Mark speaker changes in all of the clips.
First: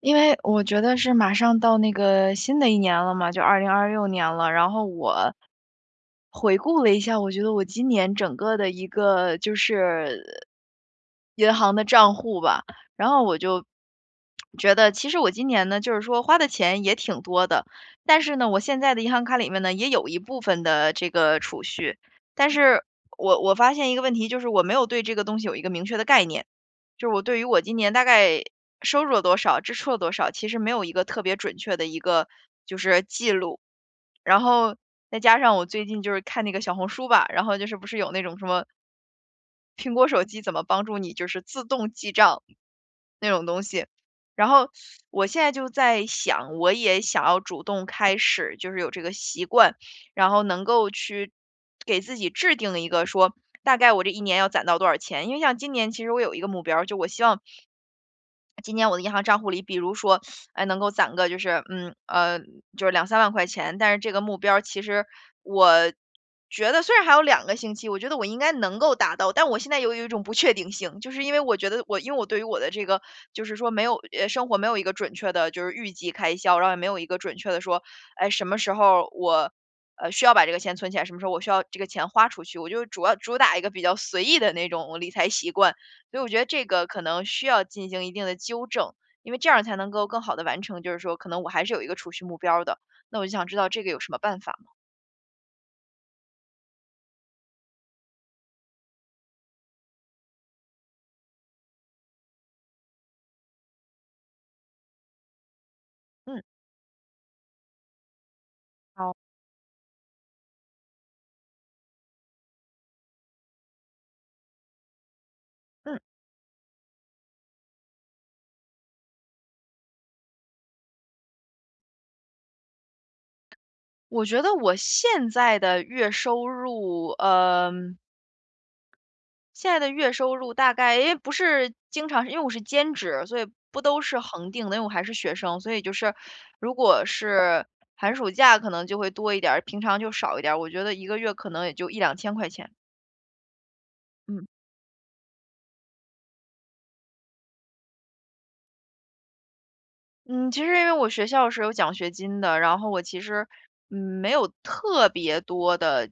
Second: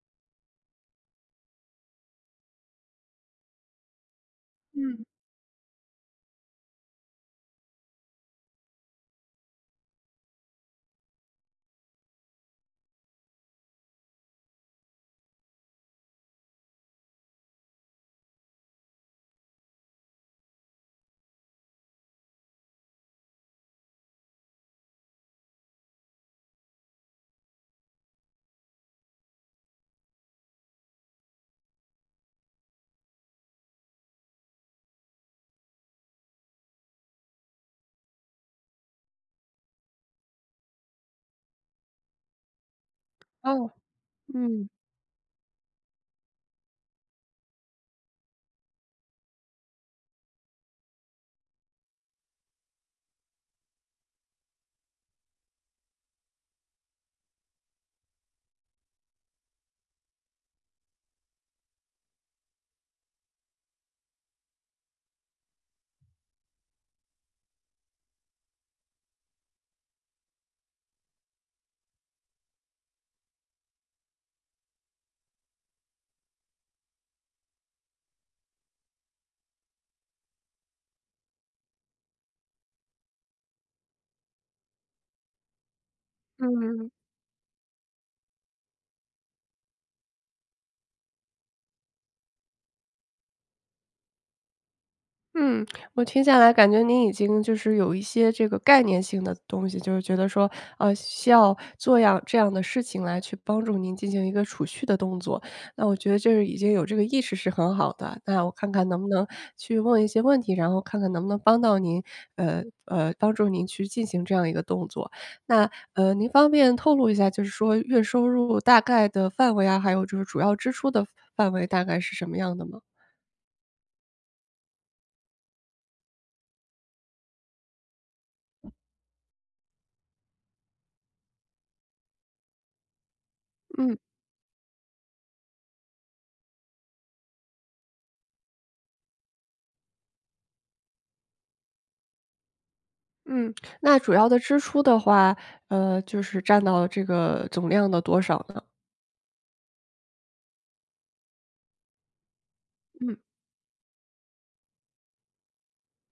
Speaker 1: 因为我觉得是马上到那个新的一年了嘛，就2026年了。然后
Speaker 2: 嗯。
Speaker 1: 我回顾了一下，我觉得我今年整个的一个就是银行的账户吧，然后我就觉得其实我今年呢，就是说花的钱也挺多的，但是呢，我现在的银行卡里面呢，也有一部分的这个储蓄，但是我发现一个问题，就是我没有对这个东西有一个明确的概念。就是我对于我今年大概收入了多少，支出了多少，其实没有一个特别准确的一个就是记录。然后再加上我最近就是看那个小红书吧，然后就是不是有那种什么苹果手机怎么帮助你就是自动记账那种东
Speaker 2: 哦。
Speaker 1: 西。然
Speaker 2: 嗯。
Speaker 1: 后我现在就在想，我也想要主动开始，就是有这个习惯。然后能够去给自己制定一个说，大概我这一年要攒到多少钱。因为像今年其实我有一个目标儿，就我希望今年我的银行账户里，比如说，哎，能够攒个就是，就是两三万块钱，但是这个目标儿其实我觉得虽然还有2个星期，我觉得我应该能够达到，但我现在有一种不确定性，就是因为我觉得我因为我对于我的这个就是说没有生活没有一个准确的就是预计开销，然后也没有一个准确的说，哎，什么时候我，需要把这个钱存起来，什么时候我需要这个钱花出去，我就主要主打一个比较随意的那种理财习惯。所以我觉得这个
Speaker 2: 嗯。
Speaker 1: 可能需要进行一定的纠正，因为这样才能够更好的完成，就是说可能我还是有一个储蓄目标儿的，那我就想知道这个有什么办法吗？
Speaker 2: 嗯，我听下来感觉您已经就是有一些这个概念性的东西，就是觉得说，需要做样这样的事情来去帮助您进行一个储蓄的动作。那我觉得这
Speaker 1: 嗯。
Speaker 2: 是已经有这个意识是很好的，那我看看能不
Speaker 1: 好。
Speaker 2: 能去问一些问题，然后看看能不能帮到您，帮助您去进行这样一个动作。那，
Speaker 1: 嗯，
Speaker 2: 您方便透露一下，就是说月收入大概的范围啊，还有就是主要支出的范围大概是什么样的吗？
Speaker 1: 我觉得我现在的月收入，现在的月收入大概因为不是经常因为我是兼职，所以不
Speaker 2: 嗯
Speaker 1: 都是恒定的，因为我还是学生，所以就是如果是寒暑假可能就会多一点儿，平常就少一点儿，我觉得一个月可能也就一两千块钱，
Speaker 2: 嗯。那主要的
Speaker 1: 嗯。
Speaker 2: 支出的话，就是占到这个总量的多少呢？
Speaker 1: 嗯，其实因为我学校是有奖学金的，然后我
Speaker 2: 嗯
Speaker 1: 其实，没有特别多的，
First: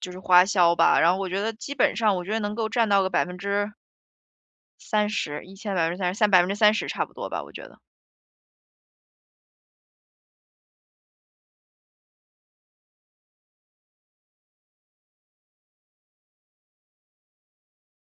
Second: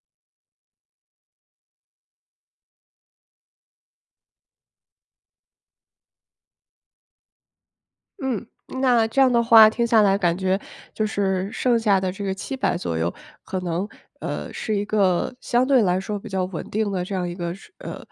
Speaker 1: 就是花销吧。然后我觉得基本上，我觉得能够占到个百分之三十，一千百分之三十，三百分之三十差不多吧，我觉得。
Speaker 2: 嗯。那这样的话听下来感觉就是剩下的这个七百左右，可能，是一个相对来说比较稳定的这样一个，呃，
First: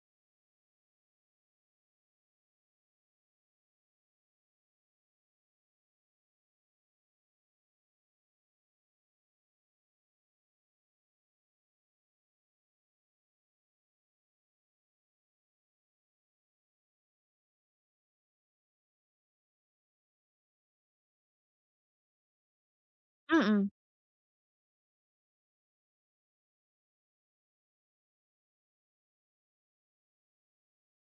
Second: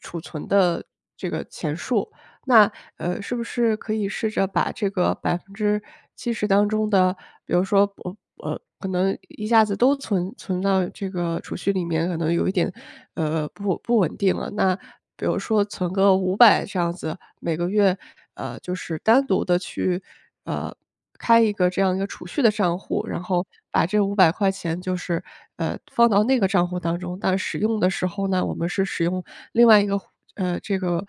Speaker 2: 储存的这个钱数。那，是不是可以试着把这个百分之七十当中的，比如说，我可能一下子都存到这个储蓄里面，可能有一点，不稳定了。那比如说存个五百这样子，每个月，就是单独的去，呃，开一个这样一个储蓄的账户，然
Speaker 1: 嗯
Speaker 2: 后
Speaker 1: 嗯
Speaker 2: 把这五百块钱就是，放到那个账户当中，但使用的时候呢，我们是使用另外一个这个，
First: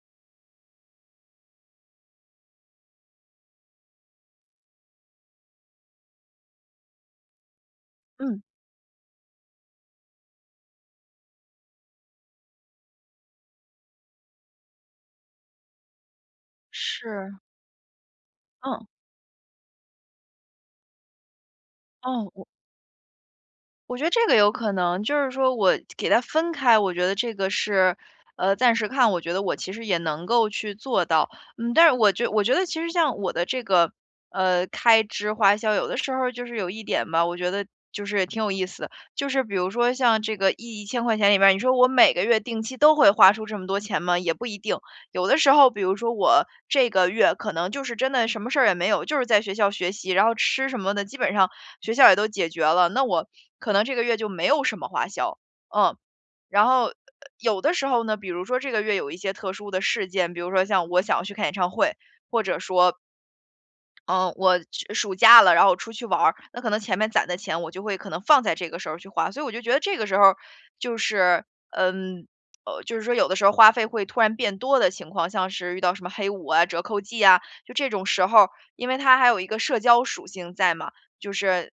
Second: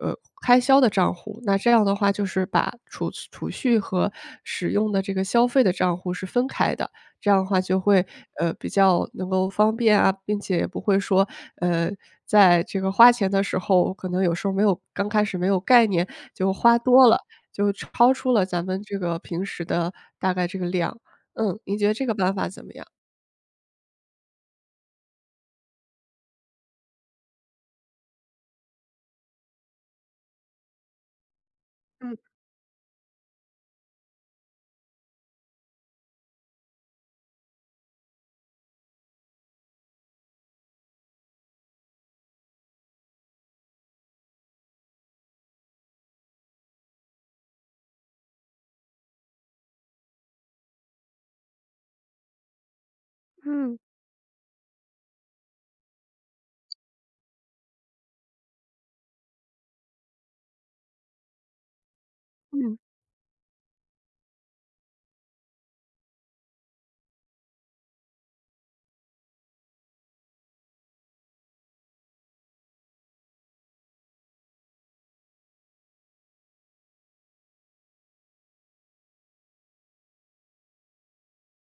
Speaker 2: 呃，开销的账户。那这样的话就是把储蓄和使用的这个消费的账户是分开的，这样的话就会，
Speaker 1: 嗯，
Speaker 2: 比较能够方便啊，并且也不会说，呃，在这个花钱的时候，可能有时候没有刚开始没有概念，就花多了，
Speaker 1: 是，
Speaker 2: 就超出了咱们
Speaker 1: 嗯，
Speaker 2: 这个平时的大概这个量。嗯，您觉得这个
Speaker 1: 哦，
Speaker 2: 办法怎么样？
Speaker 1: 我觉得这个有可能，就是说我给它分开，我觉得这个是，暂时看，我觉得我其实也能够去做到，但是我觉得其实像我的这个，开支花销，有的时候就是有一点吧，我觉得就是挺有意思的，就是比如说像这个一千块钱里面儿，你说我每个月定期都会花出这么多钱吗？也不一定，有的时候，比如说我这个月可能就是真的什么事儿也没有，就是在学校学习，然后吃什么的基本上。学校也都解决了，那我可
Speaker 2: 嗯
Speaker 1: 能这个月就没有什么花销，嗯。然后有的时候呢，比如说这个月有一些特殊的事件，比如说像我想要去看演唱会，或者
Speaker 2: 嗯
Speaker 1: 说嗯，我去暑假了，然后我出去玩儿，那可能前面攒的钱，我就会可能放在这个时候去花，所以我就觉得这个时候就是，嗯，就是说有的时候花费会突然变多的情况，像是遇到什么黑五啊、折扣季啊，就这种时候因为它还有一个社交属性在嘛，就是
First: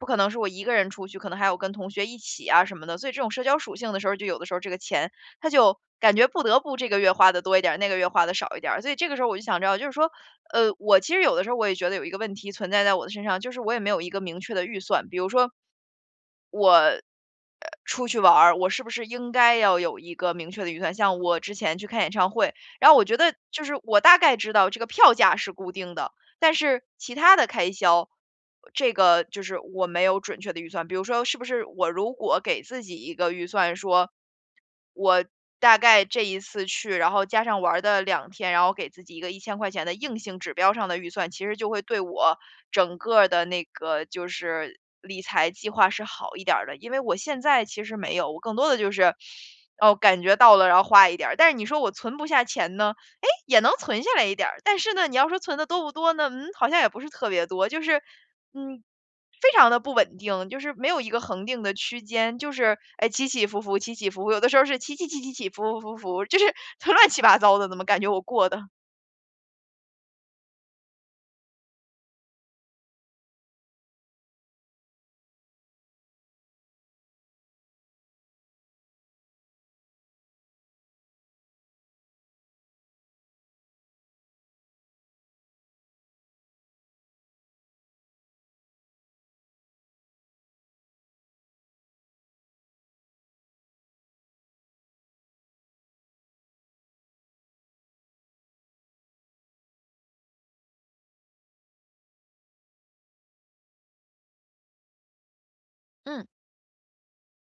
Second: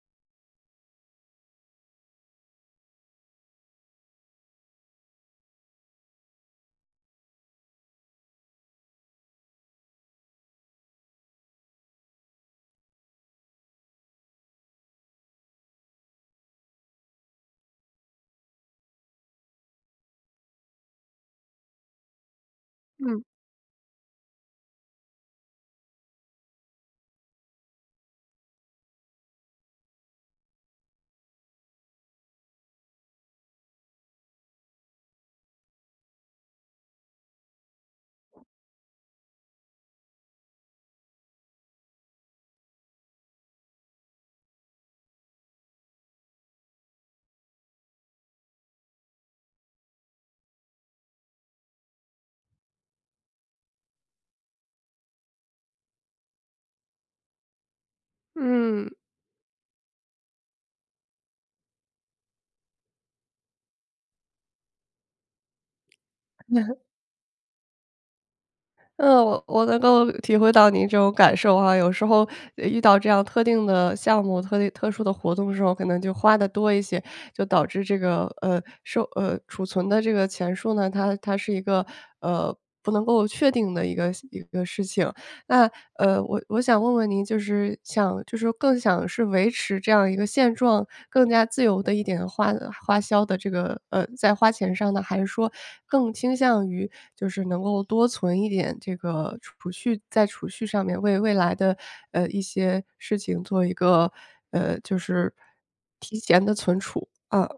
Speaker 1: 不可能是我一个人出去，可能还有跟同学一起啊什么的，所以这种社交属性的时候，就有的时候这个钱它就感觉不得不这个月花的多一点儿，那个月花的少一点儿，所以这个时候我就想知道，就是说我其实有的时候我也觉得有一个问题存在在我的身上，就是我也没有一个明确的预算。比如说出去玩儿，我是不是应该要有一个明确的预算？像我之前去看演唱会，然后我觉
Speaker 2: 嗯
Speaker 1: 得就是我大概知道这个票价是固定的，但是其他的开销，这个就是我没有准确的预算。比如说，是不是我如果给自己一个预算说，我大概这一次去，然后加上玩儿的2天，然后给自己一个一千块钱的硬性指标上的预算，其实就会对我整个儿的那个就是理财计划是好一点儿的。因为我现在其实没有，我更多的就是，哦，感觉到了，然后花一点儿。但是你说我存不下钱呢？诶，也能存下来一点儿，但是呢，你要说存的多不多呢？嗯，好像也不是特别多，就是，嗯，
Speaker 2: 嗯。
Speaker 1: 非常的不稳定，就是没有一个恒定的区间，就是，哎，起起伏伏，起起伏伏，有的时候是起起起起起，伏伏伏伏，就是 乱七八糟的，怎么感觉我过的？
Speaker 2: 嗯，我能够体会到您这种感受哈。有时候遇到这样特定的项目、特定特殊的活动的时候，可能就花的多一些，就导致这个呃收呃储存的这个钱数呢，它是一个呃不能够确定的一个事情。那，我想问问您，就是想就是更想是维持这样一个现状，更加自由的一点花销的这个在花钱上呢，还是说更倾向于就是能够多存一点这个储蓄在储蓄上面为未来的，一些事情做一个，就是提
Speaker 1: 嗯。
Speaker 2: 前的存储，啊。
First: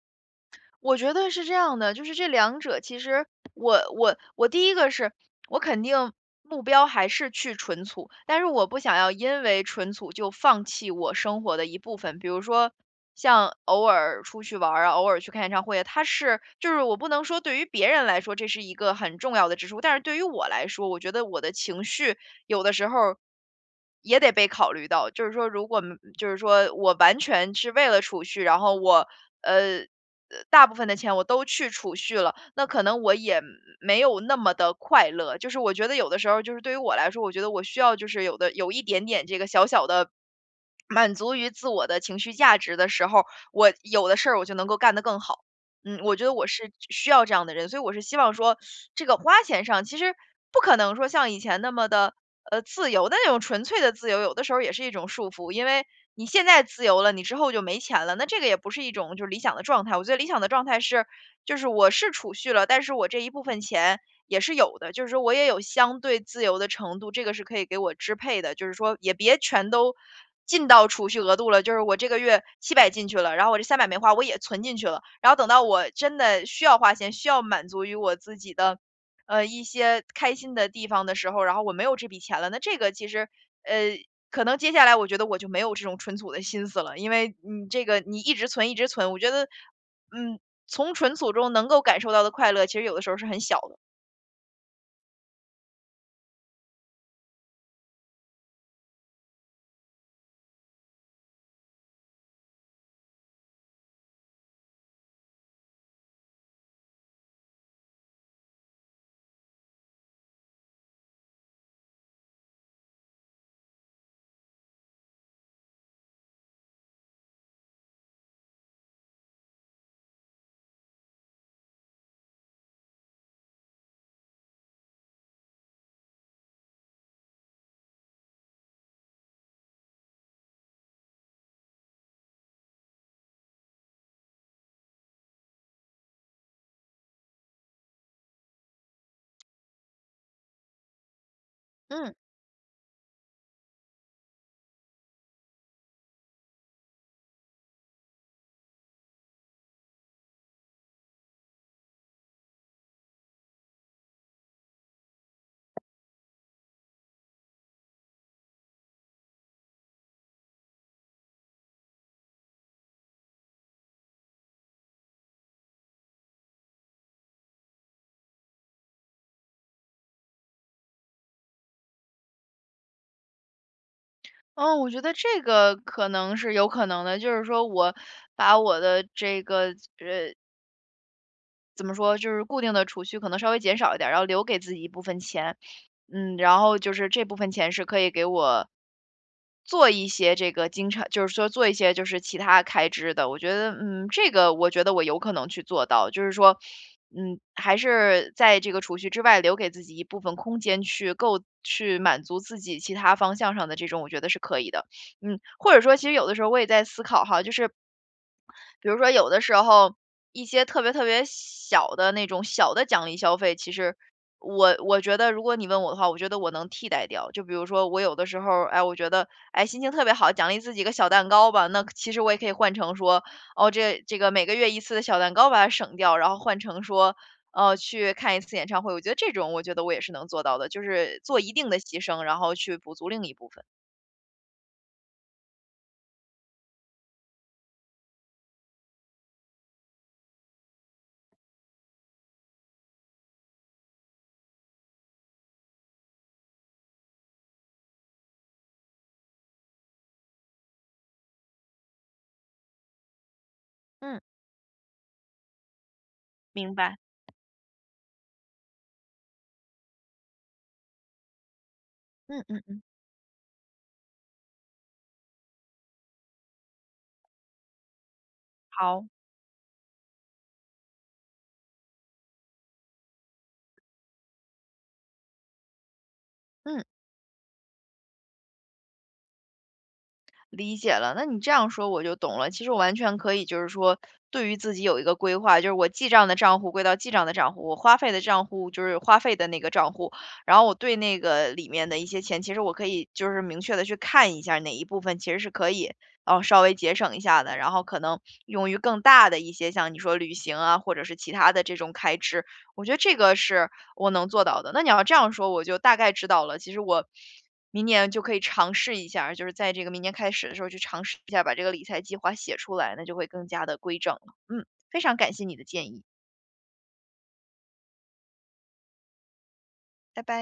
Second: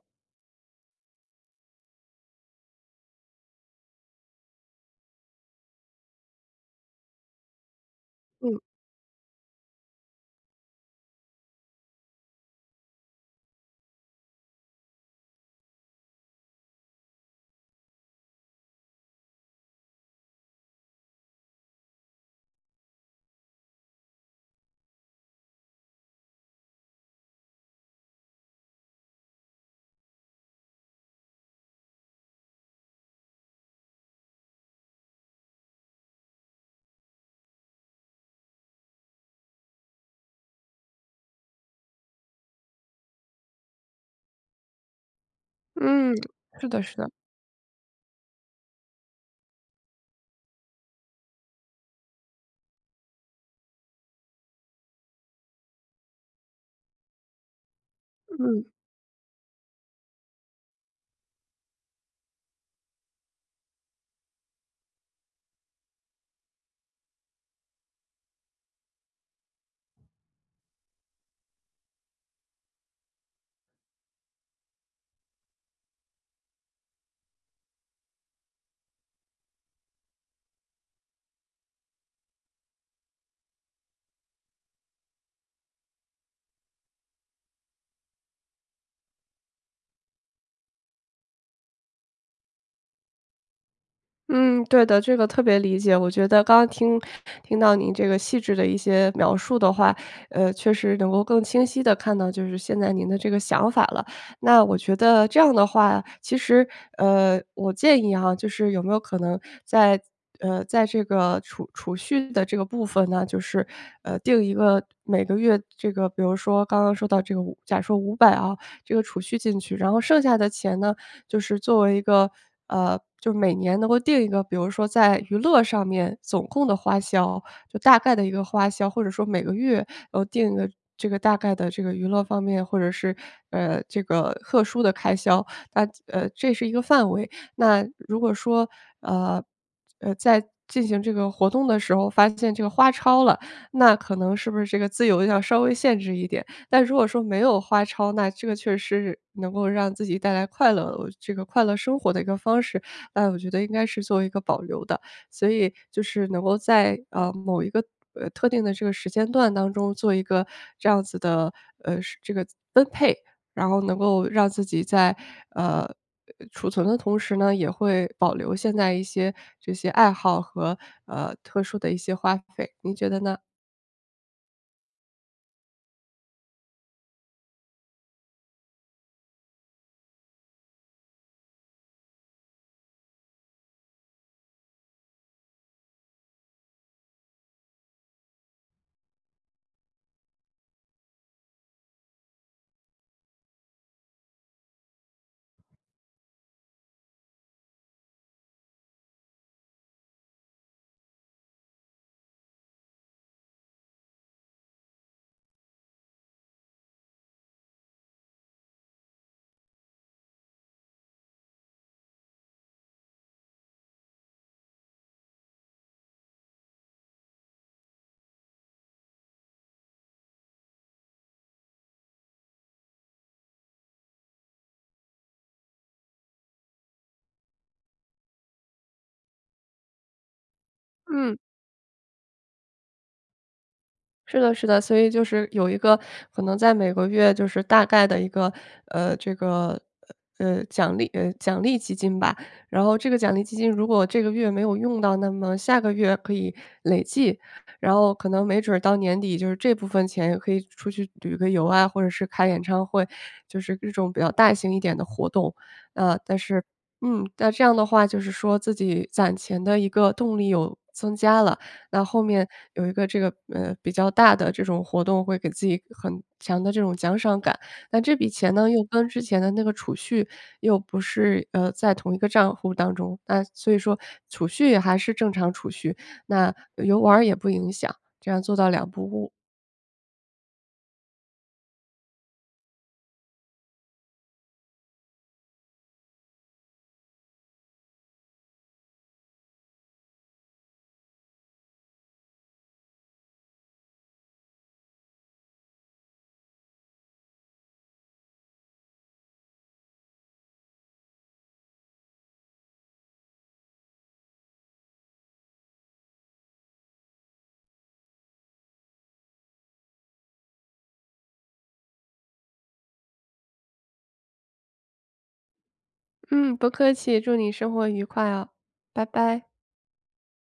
Speaker 1: 我觉得是这样的，就是这两者其实我第一个是我肯定目标还是去纯粹，但是我不想要因为纯粹就放弃我生活的一部分，比如说像偶尔出去玩儿啊，偶尔去看演唱会啊，它是就是我不能说对于别人来说这是一个很重要的支出，但是对于我来说，我觉得我的情绪有的时候也得被考虑到。就是说，如果没就是说我完全是为了储蓄，然后我呃呃大部分的钱我都去储蓄了，那可能我也没有那么的快乐。就是我觉得有的时候，就是对于我来说，我觉得我需要就是有的有一点点这个小小的。满足于自我的情绪价值的时候，我有的事儿我就能够干得更好。嗯，
Speaker 2: 嗯，
Speaker 1: 我觉得我
Speaker 2: 是
Speaker 1: 是
Speaker 2: 的是
Speaker 1: 需
Speaker 2: 的。
Speaker 1: 要这样的人，所以我是希望说，这个花钱上其实不可能说像以前那么的自由的那种纯粹的自由，有的时候也是一种束缚，因为你现在自由了，你之后就没钱了，那这个也
Speaker 2: 嗯。
Speaker 1: 不是一种就是理想的状态。我觉得理想的状态是，就是我是储蓄了，但是我这一部分钱也是有的，就是说我也有相对自由的程度，这个是可以给我支配的，就是说也别全都进到储蓄额度了，就是我这个月700进去了，然后我这三百没花，我也存进去了，然后等到我真的需要花钱，需要满足于我自己的。一些开心的地方的时候，然后我没有这笔钱了，那这个其实，呃，可能接下来我觉得我就没有这种存储的心思了，因为你这个你一直存一直存，我觉得，嗯，从存储中能够感受到的快乐，其实有的时候是很小的。
Speaker 2: 嗯，对的，这个特别理解。我觉得刚刚听听到您这个细致的一些描述的话，确实能够更清晰的看到就是现在您的这个想法了。那我觉得这样的话，其实，我建议哈，就是有没有可能在在这个储蓄的这个部分呢，就是定一个每个月这个，比如说刚刚说到这个五，假说五百啊，这个储蓄进去，然后剩下的钱呢，就是作为一个就是每年能够定一个，比如说在娱乐上面总共的花销，就大概的一个花销，或者说每个月，然后定一个这个大概的这个娱乐方面，或者是，这个特殊的开销，那这是一个范围。那如果说，呃，在进行这个活动的时候
Speaker 1: 嗯
Speaker 2: 发现这个花超了，那可能是不是这个自由要稍微限制一点。但如果说没有花超，那这个确实是能够让自己带来快乐这个快乐生活的一个方式，那我觉得应该是作为一个保留的。所以就是能够在，某一个，特定的这个时间段当中做一个这样子的，呃，然后能够让自己在，呃，储存的同时呢，也会保留现在一些这些爱好和，特殊的一些花费，您觉得呢？
Speaker 1: 哦，我觉得这个可能是有可能的，就是说我把我的这个呃怎么说，就是固定的储蓄可能稍微减少一点儿，然后留给自己一部分钱。嗯，然后就是这部分钱是可以给我做一些这个经常，就是说做一些就是其他开支的。我觉得，嗯，这个我觉得我有可能去做到，就是说，嗯，还是在这个储蓄之外留给自己一部分空间去够去满足自己其他方向上的这种，我觉得是可以的。嗯，或者说，其实有的时候我也在思考哈，就是比如说有的时候一些特别特别小的那种小的奖励消费，其实我觉得如果你问我的话，我觉得我能替代掉。就比如说我有的时候，哎，我觉得哎心情特别好，奖励自己个小蛋糕吧，那其实我也可以换成说，哦这个每个月一次的小蛋糕把它省掉，然后换成说。去看一次演唱会，我觉得这种，我觉得我也是能做到的，就是
Speaker 2: 嗯。
Speaker 1: 做一定的牺牲，然后去补足另一部分。
Speaker 2: 是的，是的，所以就是有一个可能在每个月就是大概的一个，这个奖励基金吧。然后这个奖励基金如果这个月没有用到，那么下个月可以累计，然后可能没准儿到年底就是这部分钱也可以出去旅个游啊，或者是开演唱会，就是这种
Speaker 1: 嗯嗯
Speaker 2: 比较大型一点的活动。呃，但是
Speaker 1: 明白。
Speaker 2: 嗯，那这样的话就是说自己攒钱的一个动力有增加了。那后
Speaker 1: 嗯
Speaker 2: 面
Speaker 1: 嗯，嗯
Speaker 2: 有一个这个，比较大的这种活动，会给自己很强的这种奖赏感。那这笔钱呢，又
Speaker 1: 好。
Speaker 2: 跟之前的那个储蓄又不是，在同一个账户当中，那所以说储蓄也还是正常储蓄，那
Speaker 1: 嗯。
Speaker 2: 游玩儿也不影响，这样做到两不误。
Speaker 1: 理解了，那你这样说我就懂了。其实我完全可以，就是说对于自己有一个规划，就是我记账的账户归到记账的账户，我花费的账户就是花费的那个账户。然后我对那个里面的一些钱，其实我可以就是明确的去看一下哪一部分其实是可以，哦，稍微节省一下的，然后可能用于更大的一些，像你说旅行啊，或者是其他的这种开支。我觉得这个是我能做到的。那你要这样说，我就大概知道了。其实我明年就可以尝试一下儿就是在这个明年开始的时候去尝试一下，把这个理财计划写出来，那就会更加的规整了。嗯，非常感谢你的建议，
Speaker 2: 嗯，不客气，祝你生活愉快哦，拜拜。
Speaker 1: 拜拜。